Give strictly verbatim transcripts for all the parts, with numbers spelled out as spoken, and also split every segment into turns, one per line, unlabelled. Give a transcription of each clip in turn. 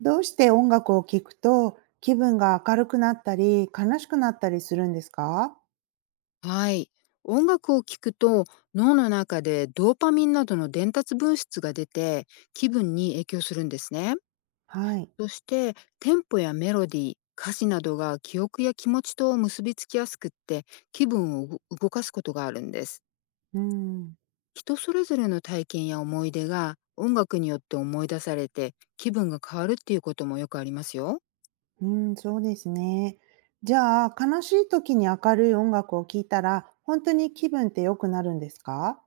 どうして音楽を聴くと気分が明るくなったり、悲しくなったりするんですか？
はい。音楽を聴くと脳の中でドーパミンなどの伝達物質が出て気分に影響するんですね。
はい。
そしてテンポやメロディー、歌詞などが記憶や気持ちと結びつきやすくって気分をう動かすことがあるんです。
うん。
人それぞれの体験や思い出が音楽によって思い出されて気分が変わるっていうこともよくありますよ。
うん、そうですね。じゃあ、悲しい時に明るい音楽を聴いたら、本当に気分って良くなるんですか？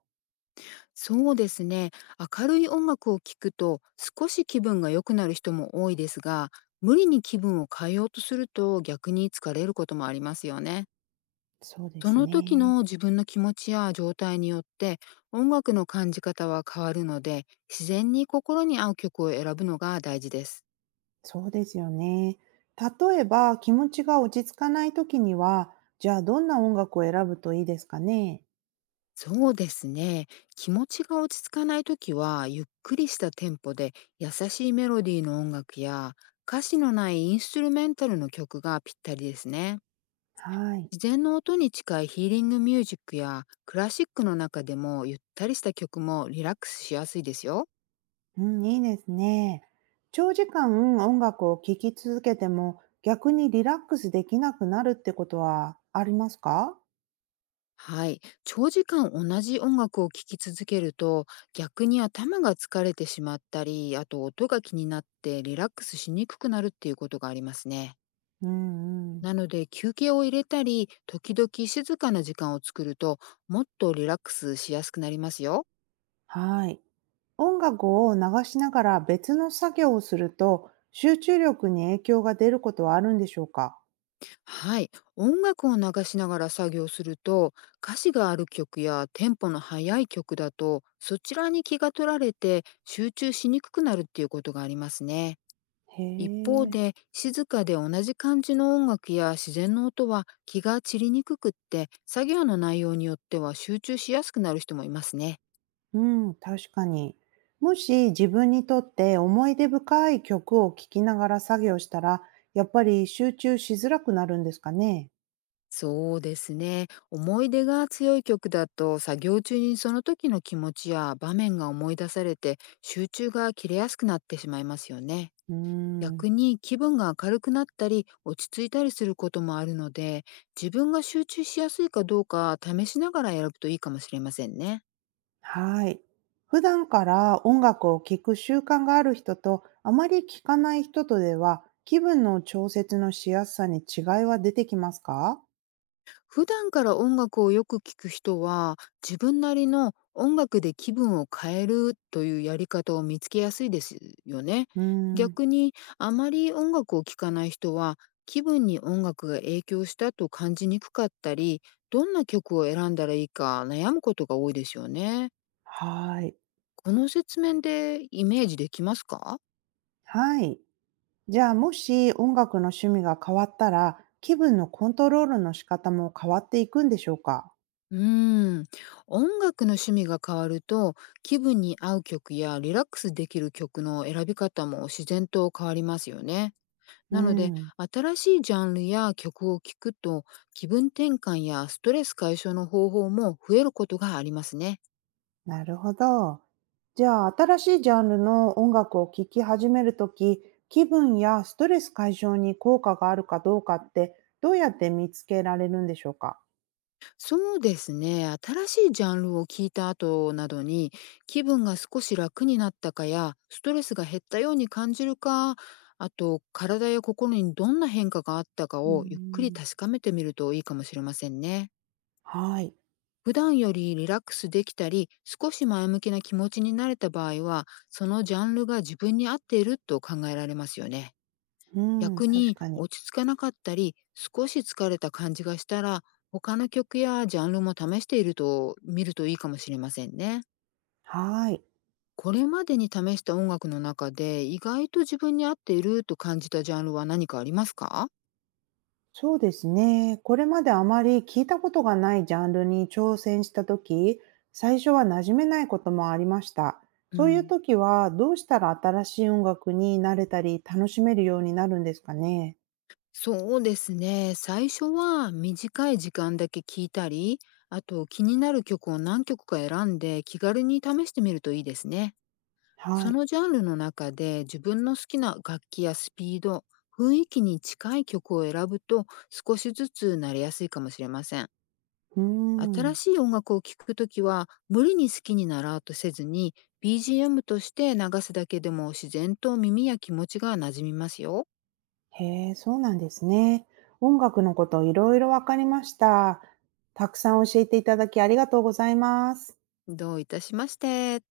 そうですね。明るい音楽を聴くと少し気分が良くなる人も多いですが、無理に気分を変えようとすると逆に疲れることもありますよね。
そうで
そ
す
の時
ね。
の自分の気持ちや状態によって、音楽の感じ方は変わるので、自然に心に合う曲を選ぶのが大事です。
そうですよね。例えば、気持ちが落ち着かない時には、じゃあどんな音楽を選ぶといいですかね？
そうですね。気持ちが落ち着かない時は、ゆっくりしたテンポで優しいメロディーの音楽や、歌詞のないインストゥルメンタルの曲がぴったりですね。
はい。
自然の音に近いヒーリングミュージックやクラシックの中でも、ゆったりした曲もリラックスしやすいですよ。
うん、いいですね。長時間音楽を聴き続けても逆にリラックスできなくなるってことはありますか？
はい。長時間同じ音楽を聴き続けると、逆に頭が疲れてしまったり、あと音が気になってリラックスしにくくなるっていうことがありますね。
うんうん。
なので、休憩を入れたり、時々静かな時間を作ると、もっとリラックスしやすくなりますよ。
はい。音楽を流しながら別の作業をすると集中力に影響が出ることはあるんでしょうか？
はい、音楽を流しながら作業すると、歌詞がある曲やテンポの速い曲だと、そちらに気が取られて集中しにくくなるっていうことがありますね。
へ
一方
え。
で、静かで同じ感じの音楽や自然の音は気が散りにくくって、作業の内容によっては集中しやすくなる人もいますね。
うん、確かに。もし自分にとって思い出深い曲を聴きながら作業したら、やっぱり集中しづらくなるんですかね？
そうですね。思い出が強い曲だと、作業中にその時の気持ちや場面が思い出されて、集中が切れやすくなってしまいますよね。
うー
逆
ん。
に気分が明るくなったり落ち着いたりすることもあるので、自分が集中しやすいかどうか試しながら選ぶといいかもしれませんね。
はい。普段から音楽を聴く習慣がある人と、あまり聴かない人とでは、気分の調節のしやすさに違いは出てきますか？
普段から音楽をよく聴く人は、自分なりの音楽で気分を変えるというやり方を見つけやすいですよね。
うーん。
逆に、あまり音楽を聴かない人は、気分に音楽が影響したと感じにくかったり、どんな曲を選んだらいいか悩むことが多いですよね。
はい。
この説明でイメージできますか？
はい。じゃあ、もし音楽の趣味が変わったら、気分のコントロールの仕方も変わっていくんでしょうか？
うーん、音楽の趣味が変わると、気分に合う曲やリラックスできる曲の選び方も自然と変わりますよね。
う
なので、
ん。
新しいジャンルや曲を聴くと、気分転換やストレス解消の方法も増えることがありますね。
なるほど。じゃあ、新しいジャンルの音楽を聴き始めるとき、気分やストレス解消に効果があるかどうかって、どうやって見つけられるんでしょうか？
そうですね。新しいジャンルを聞いた後などに、気分が少し楽になったかや、ストレスが減ったように感じるか、あと、体や心にどんな変化があったか
うー
を、ゆっくり
ん。
確かめてみるといいかもしれませんね。
はい。
普段よりリラックスできたり、少し前向きな気持ちになれた場合は、そのジャンルが自分に合っていると考えられますよね。
うん、
逆
確
に
かに。
落ち着かなかったり少し疲れた感じがしたら、他の曲やジャンルも試していると見るといいかもしれませんね。
はい。
これまでに試した音楽の中で、意外と自分に合っていると感じたジャンルは何かありますか？
そうですね。これまであまり聞いたことがないジャンルに挑戦したとき、最初は馴染めないこともありました。
う
そういう
ん、
ときは、どうしたら新しい音楽に慣れたり楽しめるようになるんですかね。
そうですね。最初は短い時間だけ聞いたり、あと気になる曲を何曲か選んで気軽に試してみるといいですね。
は
そ
い。
のジャンルの中で、自分の好きな楽器やスピード、雰囲気に近い曲を選ぶと、少しずつ慣れやすいかもしれません。
うー
新
ん。
しい音楽を聴くときは、無理に好きになろうとせずに、 ビージーエム として流すだけでも自然と耳や気持ちが馴染みますよ。
へえ、そうなんですね。音楽のこといろいろわかりました。たくさん教えていただきありがとうございます。
どういたしまして。